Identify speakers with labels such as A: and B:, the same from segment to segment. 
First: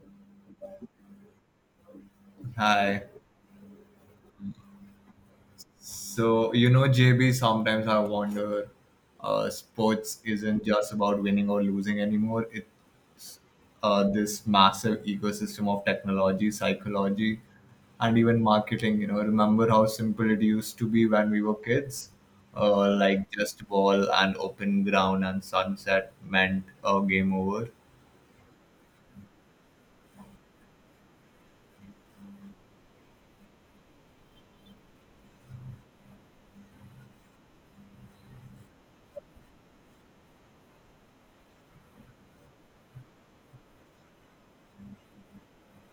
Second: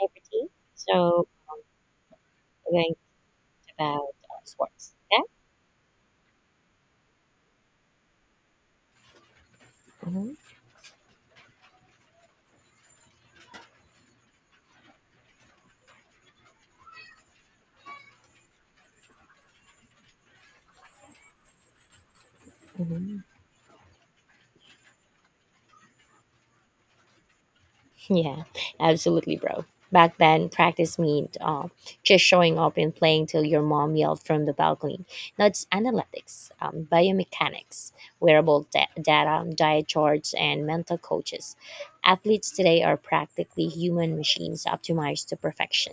A: Routine. So we're going
B: Hi.
A: to about sports. Yeah.
B: So, JB, sometimes I wonder sports
A: hmm
B: isn't just about winning or losing anymore. It's this massive ecosystem of technology, psychology, and even marketing. You know, remember how simple it used to be when we were kids?
A: hmm
B: Like just ball and open ground and sunset meant game over.
A: Yeah, absolutely, bro. Back then, practice meant just showing up and playing till your mom yelled from the balcony. Now it's analytics, biomechanics, data, diet charts, and mental coaches. Athletes today are practically human machines optimized to perfection.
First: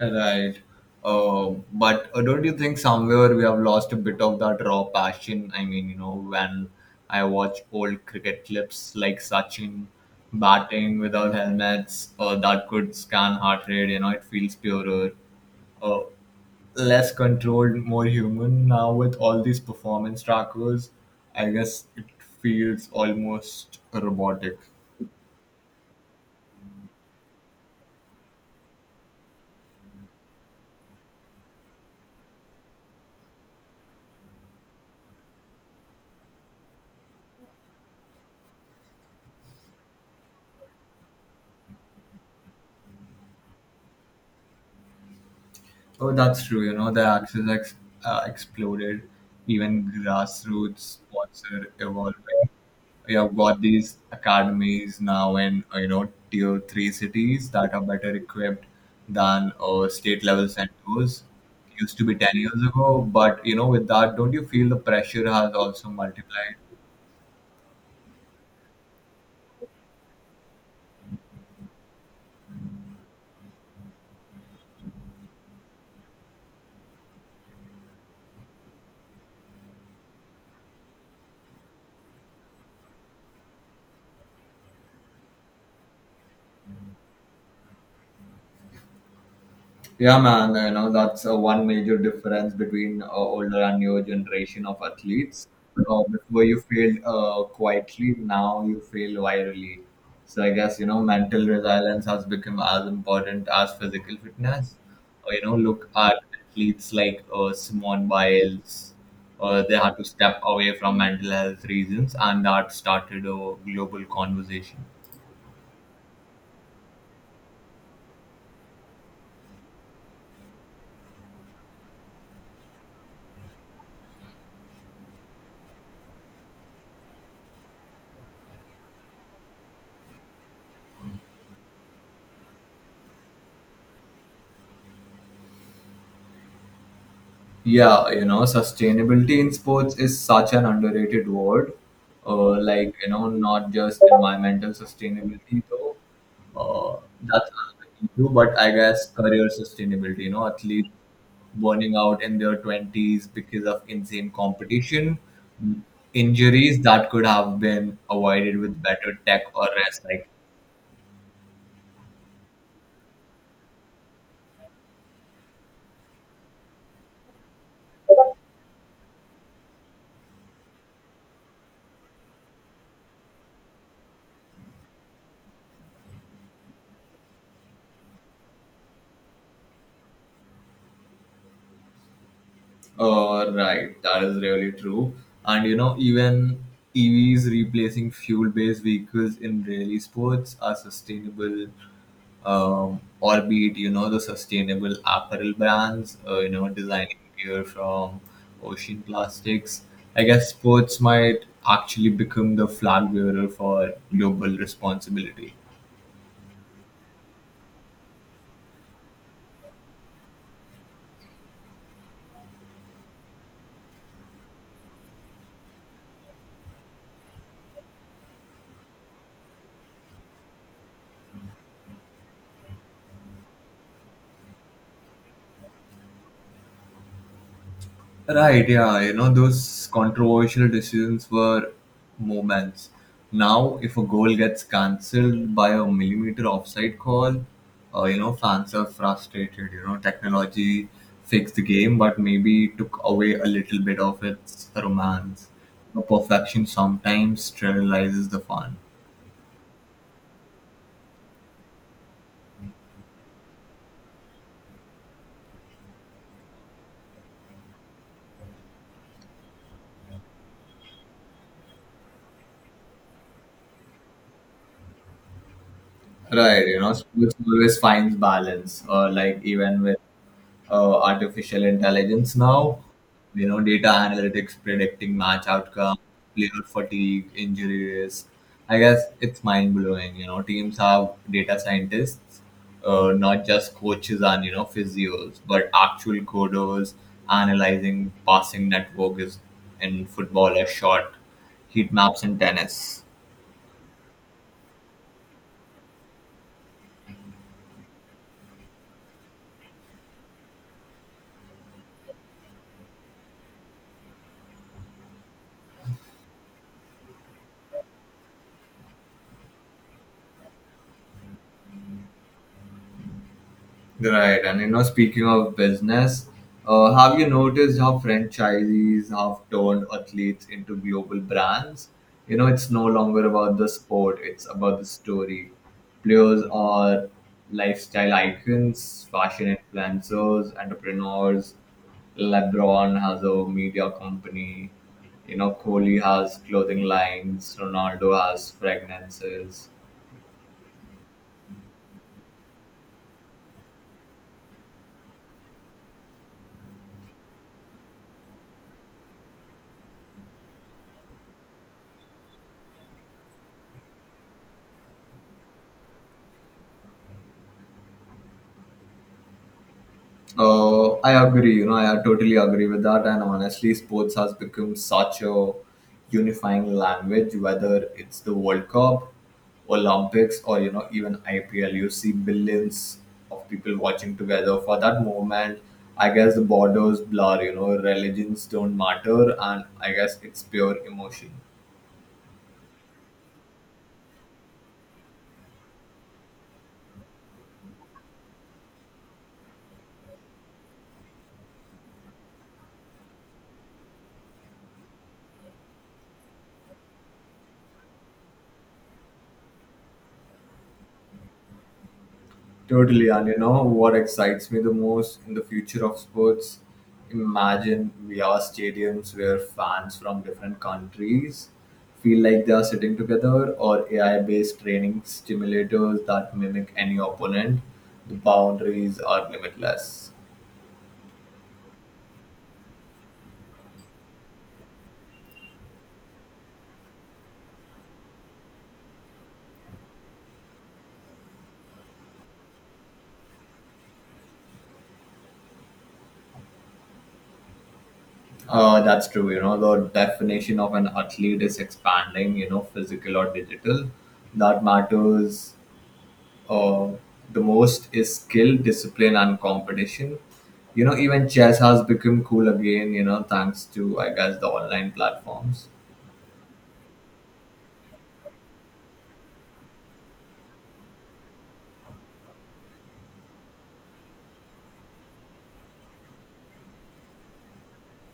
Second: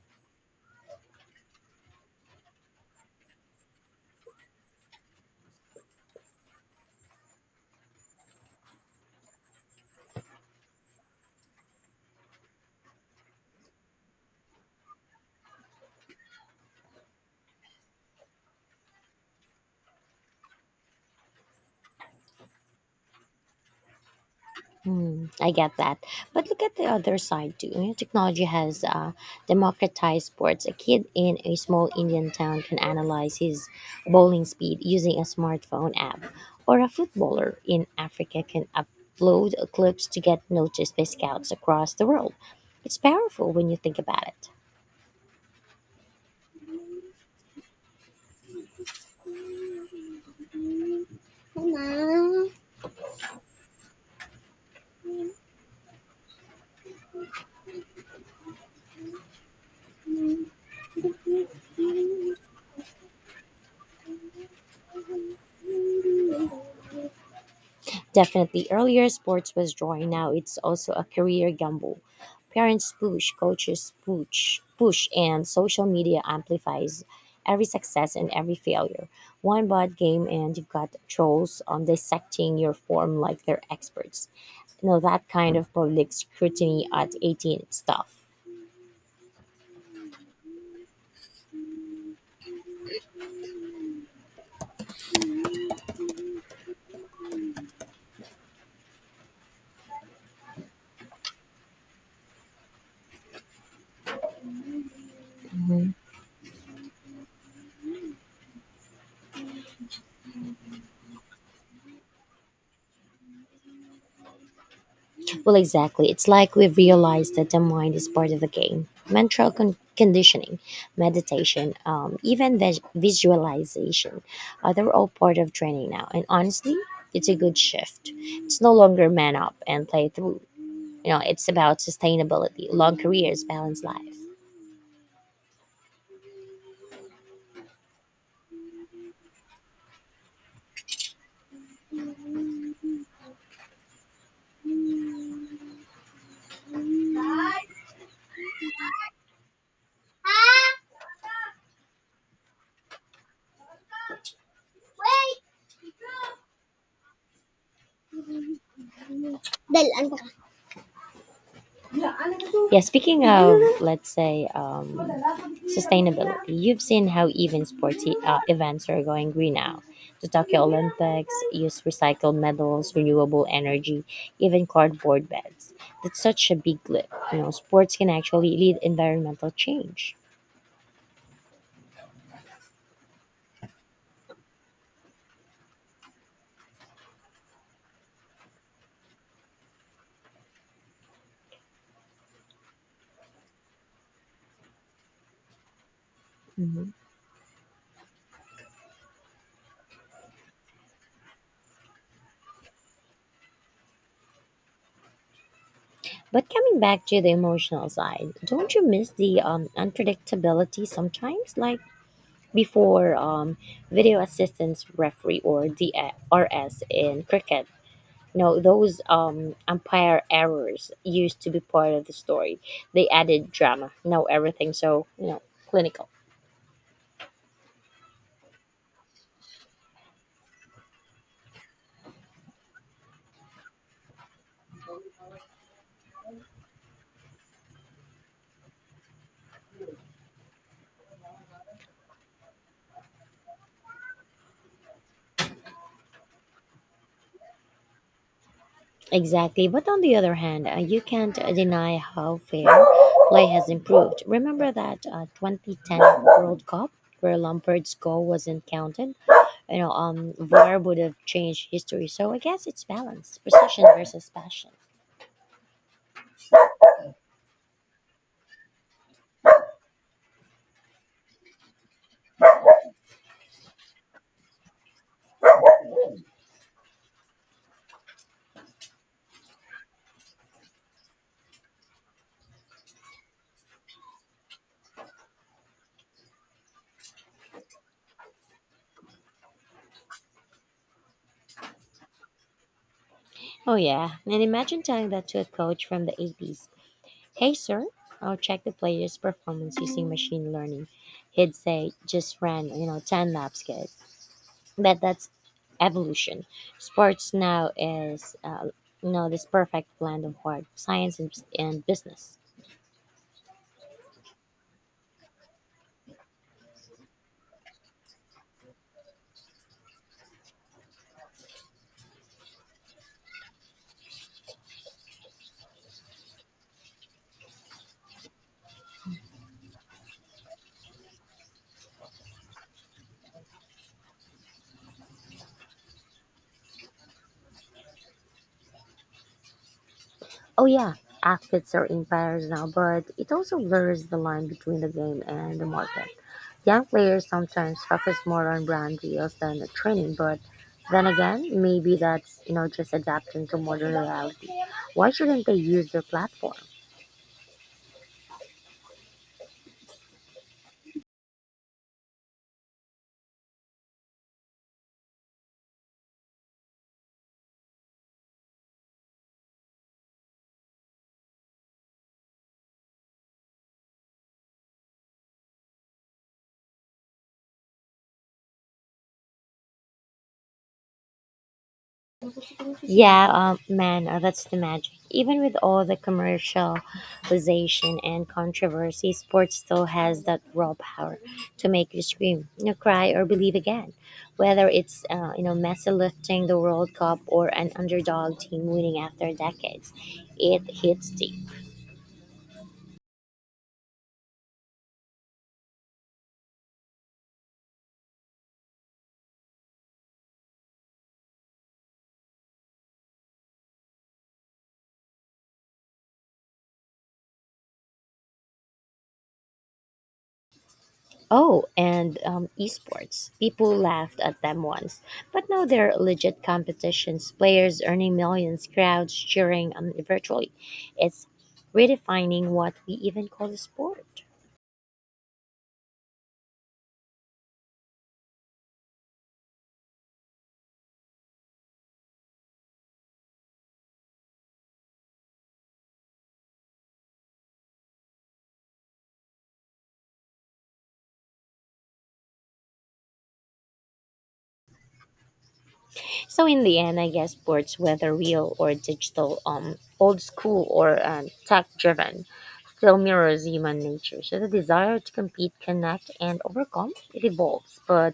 B: Right. But don't you think somewhere we have lost a bit of that raw passion? I mean, when I watch old cricket clips like Sachin batting without helmets, that could scan heart rate, it feels purer, uh, less controlled, more human. Now, with all these performance trackers, I guess it feels almost robotic.
A: Hmm, I get that. But look at the other side too. You know, technology has democratized sports. A kid in a small Indian town can analyze his bowling speed using a smartphone app, or a footballer in Africa can upload clips to get noticed by scouts across the world. It's powerful when you think about
B: Oh, that's true. The Axis exploded. Even grassroots sports are evolving.
A: it.
B: We have got these academies now in, tier three cities that are better equipped than state level centers used to be 10 years ago. But, with that, don't you feel the pressure has also multiplied?
A: Definitely, earlier sports was drawing. Now it's also a career gamble. Parents push, coaches push, push, and social media amplifies every success and every failure. One bad game, and you've got trolls on dissecting your form like they're experts. You know, that kind of public scrutiny at 18 stuff.
B: Yeah, man, that's one major difference between older and newer generation of athletes. Before you failed quietly, now you fail virally. So I guess, mental resilience has become as important as physical fitness. Look at athletes like Simone Biles. They had to step away from mental health reasons, and that started a global conversation.
A: Well, exactly. It's like we've realized that the mind is part of the game. Conditioning, meditation, even visualization, they're all part of training now. And honestly, it's a good shift. It's no longer man up and play through. You know, it's about sustainability, long careers, balanced life.
B: Yeah, sustainability in sports is such an underrated word. Like, you know, not just environmental sustainability, though. That's another issue, but I guess career sustainability, athletes burning out in their 20s because of insane competition, Mm, injuries that could have been avoided with better tech or
A: Dal,
B: rest.
A: ano.
B: Like,
A: Yeah, speaking of, let's say, sustainability, you've seen how even sporty events are going green now. The Tokyo Olympics use recycled metals, renewable energy, even cardboard beds. That's such a big leap. You know, sports can actually lead environmental change.
B: Right, that is really true. And even EVs replacing fuel based vehicles in rally sports are sustainable, or be it, the sustainable apparel brands,
A: Mhm.
B: designing gear from ocean plastics. I guess sports might actually become the flag bearer for global responsibility.
A: But coming back to the emotional side, don't you miss the unpredictability sometimes? Like before video assistance referee or DRS in cricket. No, those umpire errors used to be part of the story. They added drama. Now everything so you know clinical.
B: Right, yeah, those controversial decisions were moments. Now, if a goal gets cancelled by a millimeter offside call, fans are frustrated. Technology fixed the game, but maybe took away a little bit of its romance. Perfection sometimes sterilizes the fun.
A: Exactly, but on the other hand, you can't deny how fair play has improved. Remember that 2010 World Cup where Lampard's goal wasn't counted? You know, VAR would have changed history. So I guess it's balance, precision versus passion.
B: Right, sports always finds balance, or like even with artificial intelligence now, data analytics predicting match outcome, player fatigue, injury risk. I guess it's mind blowing. Teams have data scientists, not just coaches and physios, but actual coders analyzing passing networks in football, a shot, heat maps in tennis.
A: Oh yeah, and imagine telling that to a coach from the 80s. Hey, sir, I'll check the player's performance using machine learning. He'd say, just ran, you know, 10 laps, kid. But that's evolution. Sports now is, you know, this perfect blend of hard science and business.
B: Right, and speaking of business, have you noticed how franchisees have turned athletes into global brands? It's no longer about the sport, it's about the story. Players are lifestyle icons, fashion influencers, entrepreneurs. LeBron has a media company. Kohli has clothing lines, Ronaldo has fragrances.
A: Oh, yeah, athletes are empires now, but it also blurs the line between the game and the market. Young players sometimes focus more on brand deals than the training, but then again, maybe that's you know just adapting to modern reality. Why shouldn't they use their platform?
B: I agree. I totally agree with that. And honestly, sports has become such a unifying language. Whether it's the World Cup, Olympics, or even IPL, you see billions of people watching together for that moment. I guess the borders blur. Religions don't matter, and I guess it's pure emotion.
A: Yeah, man, that's the magic. Even with all the commercialization and controversy, sports still has that raw power to make you scream, you know, cry, or believe again. Whether it's you know, Messi lifting the World Cup or an underdog team winning after decades, it hits deep.
B: Totally, and you know what excites me the most in the future of sports? Imagine VR stadiums where fans from different countries feel like they are sitting together, or AI based training stimulators that mimic any opponent. The boundaries are limitless.
A: Oh, and esports. People laughed at them once, but now they're legit competitions, players earning millions, crowds cheering virtually. It's redefining what we even call a sport.
B: That's true. The definition of an athlete is expanding, physical or digital. That matters uh, the most is skill, discipline, and competition. Even chess has become cool again, thanks to, I guess, the online platforms.
A: So, in the end, I guess sports, whether real or digital, old school or tech driven, still mirrors human nature. So, the desire to compete, connect, and overcome, it evolves, but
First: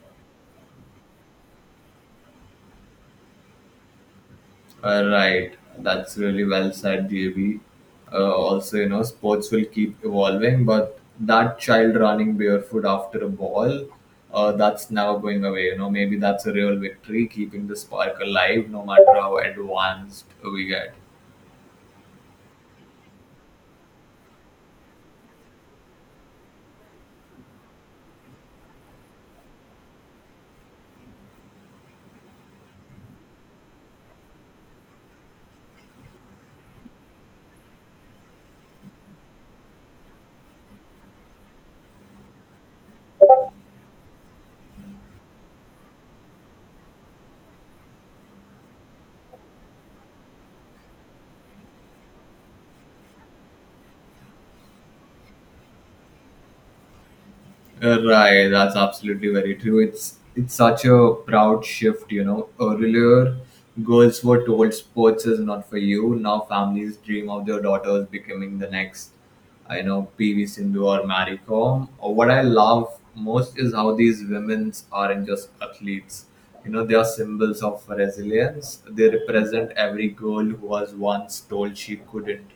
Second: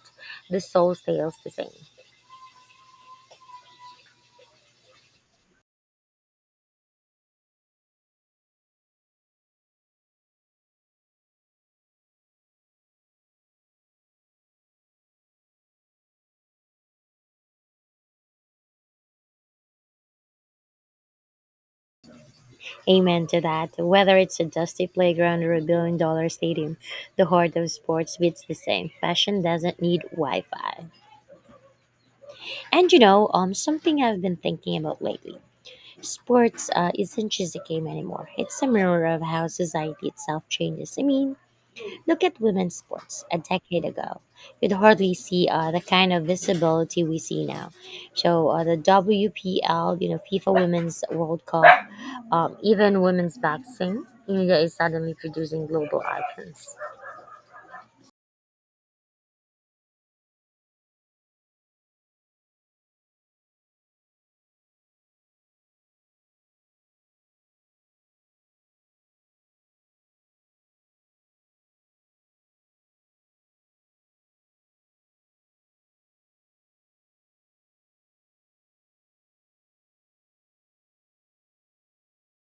A: the soul stays the same.
B: Right, that's really well said, JB. Also, sports will keep evolving, but that child running barefoot after a ball, that's never going away. Maybe that's a real victory, keeping the spark alive no matter how advanced we get.
A: Amen to that. Whether it's a dusty playground or a billion dollar stadium, the heart of sports beats the same. Passion doesn't need Wi Fi. And you know, something I've been thinking about lately, sports isn't just a game anymore, it's a mirror of how society itself changes. I mean, look at women's sports a decade ago. You'd hardly see the kind of visibility we see now. So the WPL, you know, FIFA Women's World Cup, even women's boxing, India is suddenly producing global icons.
B: Right, that's absolutely very true. It's such a proud shift. Earlier, girls were told sports is not for you. Now, families dream of their daughters becoming the next, I know, PV Sindhu or Marie Kom. Or what I love most is how these women aren't just athletes. They are symbols of resilience. They represent every girl who was once told she couldn't.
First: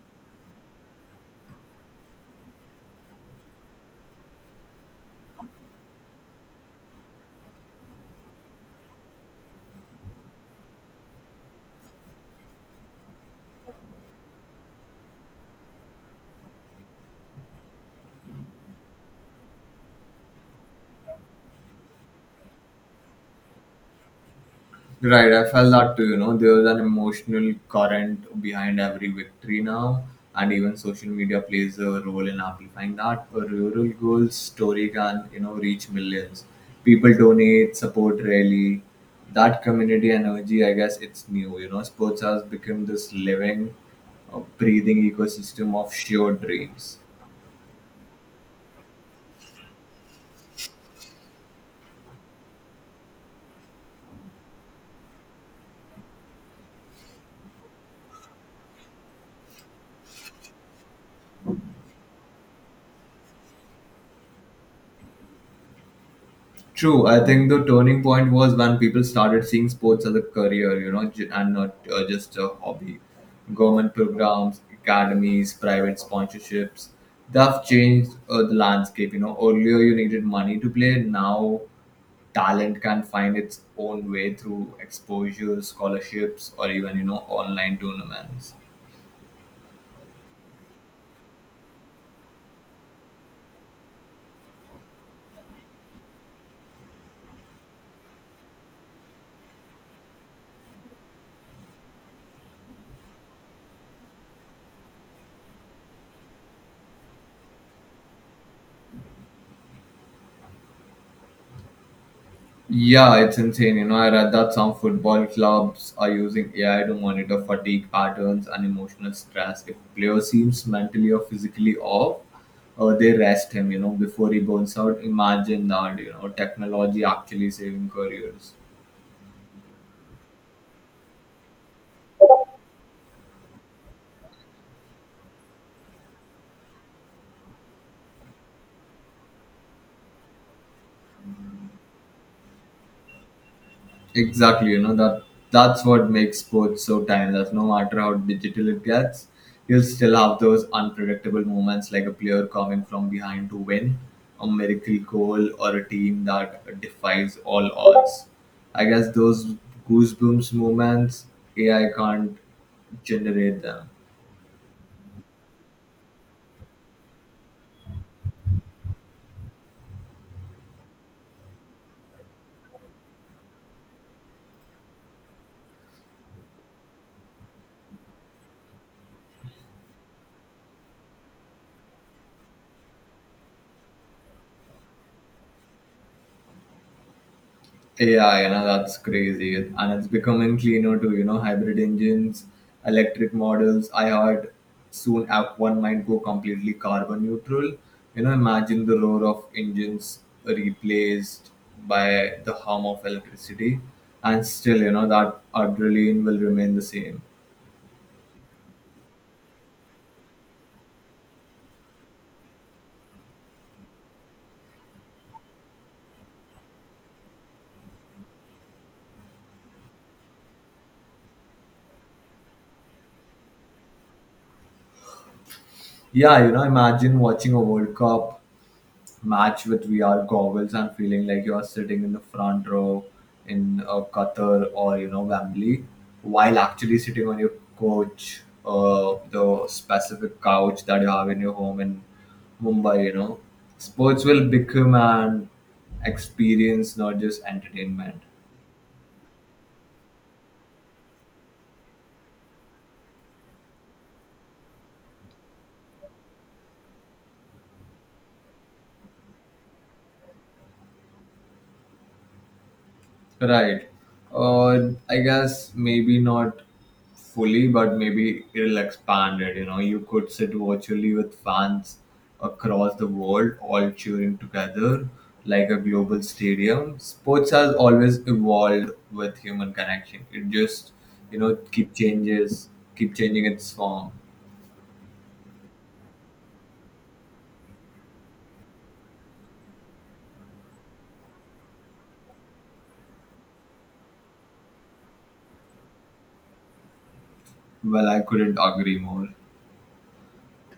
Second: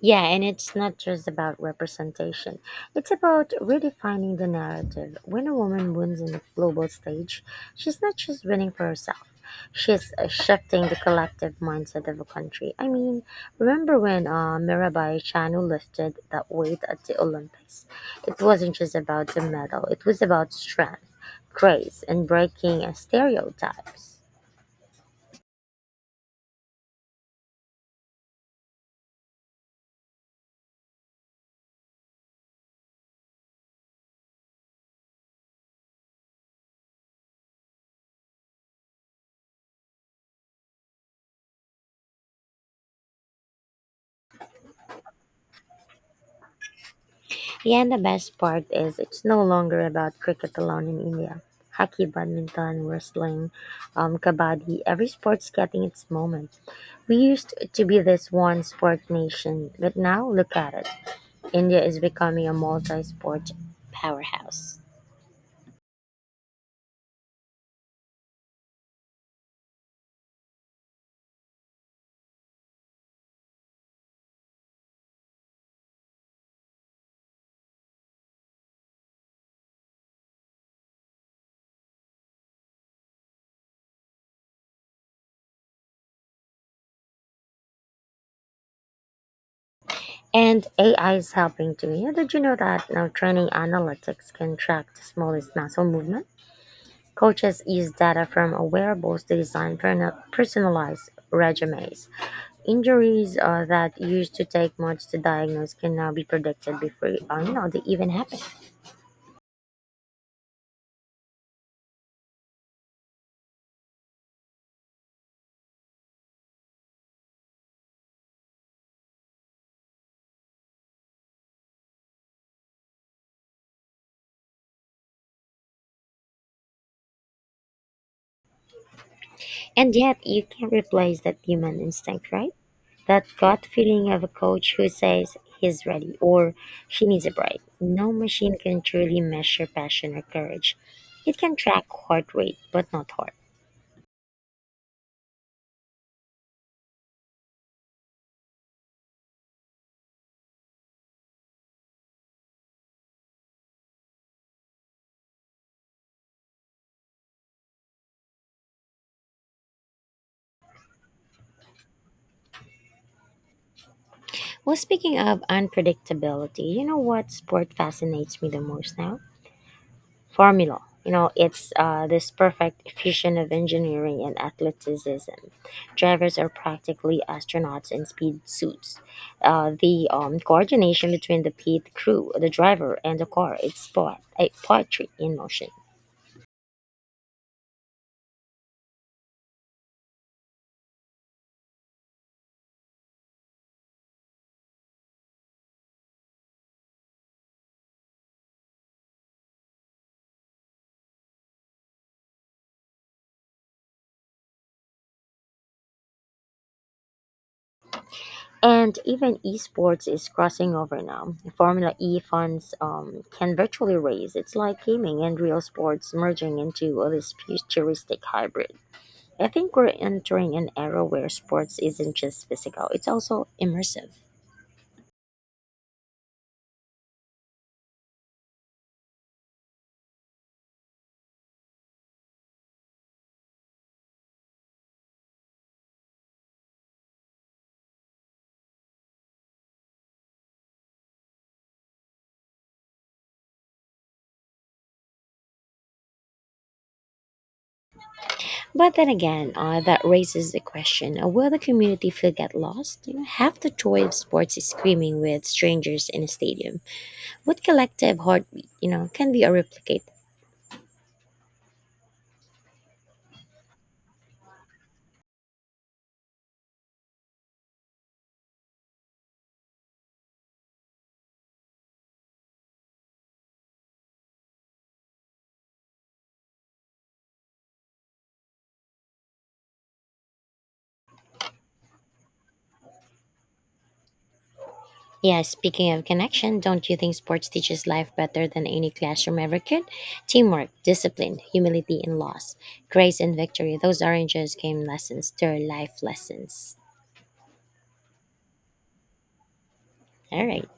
A: Yeah, and it's not just about representation. It's about redefining the narrative. When a woman wins on the global stage, she's not just winning for herself. She's shifting the collective mindset of a country. I mean, remember when Mirabai Chanu lifted that weight at the Olympics? It wasn't just about the medal, it was about strength, grace, and breaking stereotypes.
B: Right, I felt that too. There's an emotional current behind every victory now, and even social media plays a role in amplifying that. A rural girl's story can, reach millions. People donate, support rally. That community energy, I guess, it's new. Sports has become this living, breathing ecosystem of shared dreams.
A: Yeah, and the best part is it's no longer about cricket alone in India. Hockey, badminton, wrestling, kabaddi, every sport's getting its moment. We used to be this one sport nation, but now look at it. India is becoming a multi sport powerhouse.
B: True. I think the turning point was when people started seeing sports as a career, and not just a hobby. Government programs, academies, private sponsorships, they've changed the landscape. Earlier you needed money to play. Now, talent can find its own way through exposure, scholarships, or even, online tournaments.
A: And AI is helping too. Yeah, did you know that now training analytics can track the smallest muscle movement? Coaches use data from wearables to design personalized resumes. Injuries that used to take months to diagnose can now be predicted before you know, they even happen.
B: Yeah, it's insane. I read that some football clubs are using AI to monitor fatigue patterns and emotional stress. If a player seems mentally or physically off, they rest him, before he burns out. Imagine that, technology actually saving careers.
A: And yet, you can't replace that human instinct, right? That gut feeling of a coach who says he's ready or she needs a break. No machine can truly measure passion or courage. It can track heart rate, but not heart.
B: Exactly, you know that that's what makes sports so timeless. No matter how digital it gets, you'll still have those unpredictable moments like a player coming from behind to win, a miracle goal, or a team that defies all odds. I guess those goosebumps moments AI can't generate them.
A: Well, speaking of unpredictability, you know what sport fascinates me the most now? Formula. You know, it's this perfect fusion of engineering and athleticism. Drivers are practically astronauts in speed suits. The coordination between the pit crew, the driver, and the car, it's sport, a poetry in motion.
B: Yeah, that's crazy. And it's becoming cleaner too, hybrid engines, electric models. I heard soon App One might go completely carbon neutral. Imagine the roar of engines replaced by the hum of electricity. And still, that adrenaline will remain the same.
A: And even esports is crossing over now. Formula E funds can virtually raise. It's like gaming and real sports merging into this futuristic hybrid. I think we're entering an era where sports isn't just physical, it's also immersive.
B: Yeah, imagine watching a World Cup match with VR goggles and feeling like you are sitting in the front row in Qatar or Wembley, while actually sitting on your couch, the specific couch that you have in your home in Mumbai. Sports will become an experience, not just entertainment.
A: But then again, that raises the question, will the community feel get lost? You know, half the joy of sports is screaming with strangers in a stadium. What collective heartbeat, you know, can be a replicate?
B: Right. Or I guess maybe not fully, but maybe it'll expand it. You could sit virtually with fans across the world, all cheering together like a global stadium. Sports has always evolved with human connection. It just, keep changes, keep changing its form.
A: Yeah, speaking of connection, don't you think sports teaches life better than any classroom ever could? Teamwork, discipline, humility, and loss. Grace and victory, those aren't just game lessons, they're life lessons.
B: Well, I couldn't agree more.
A: All right.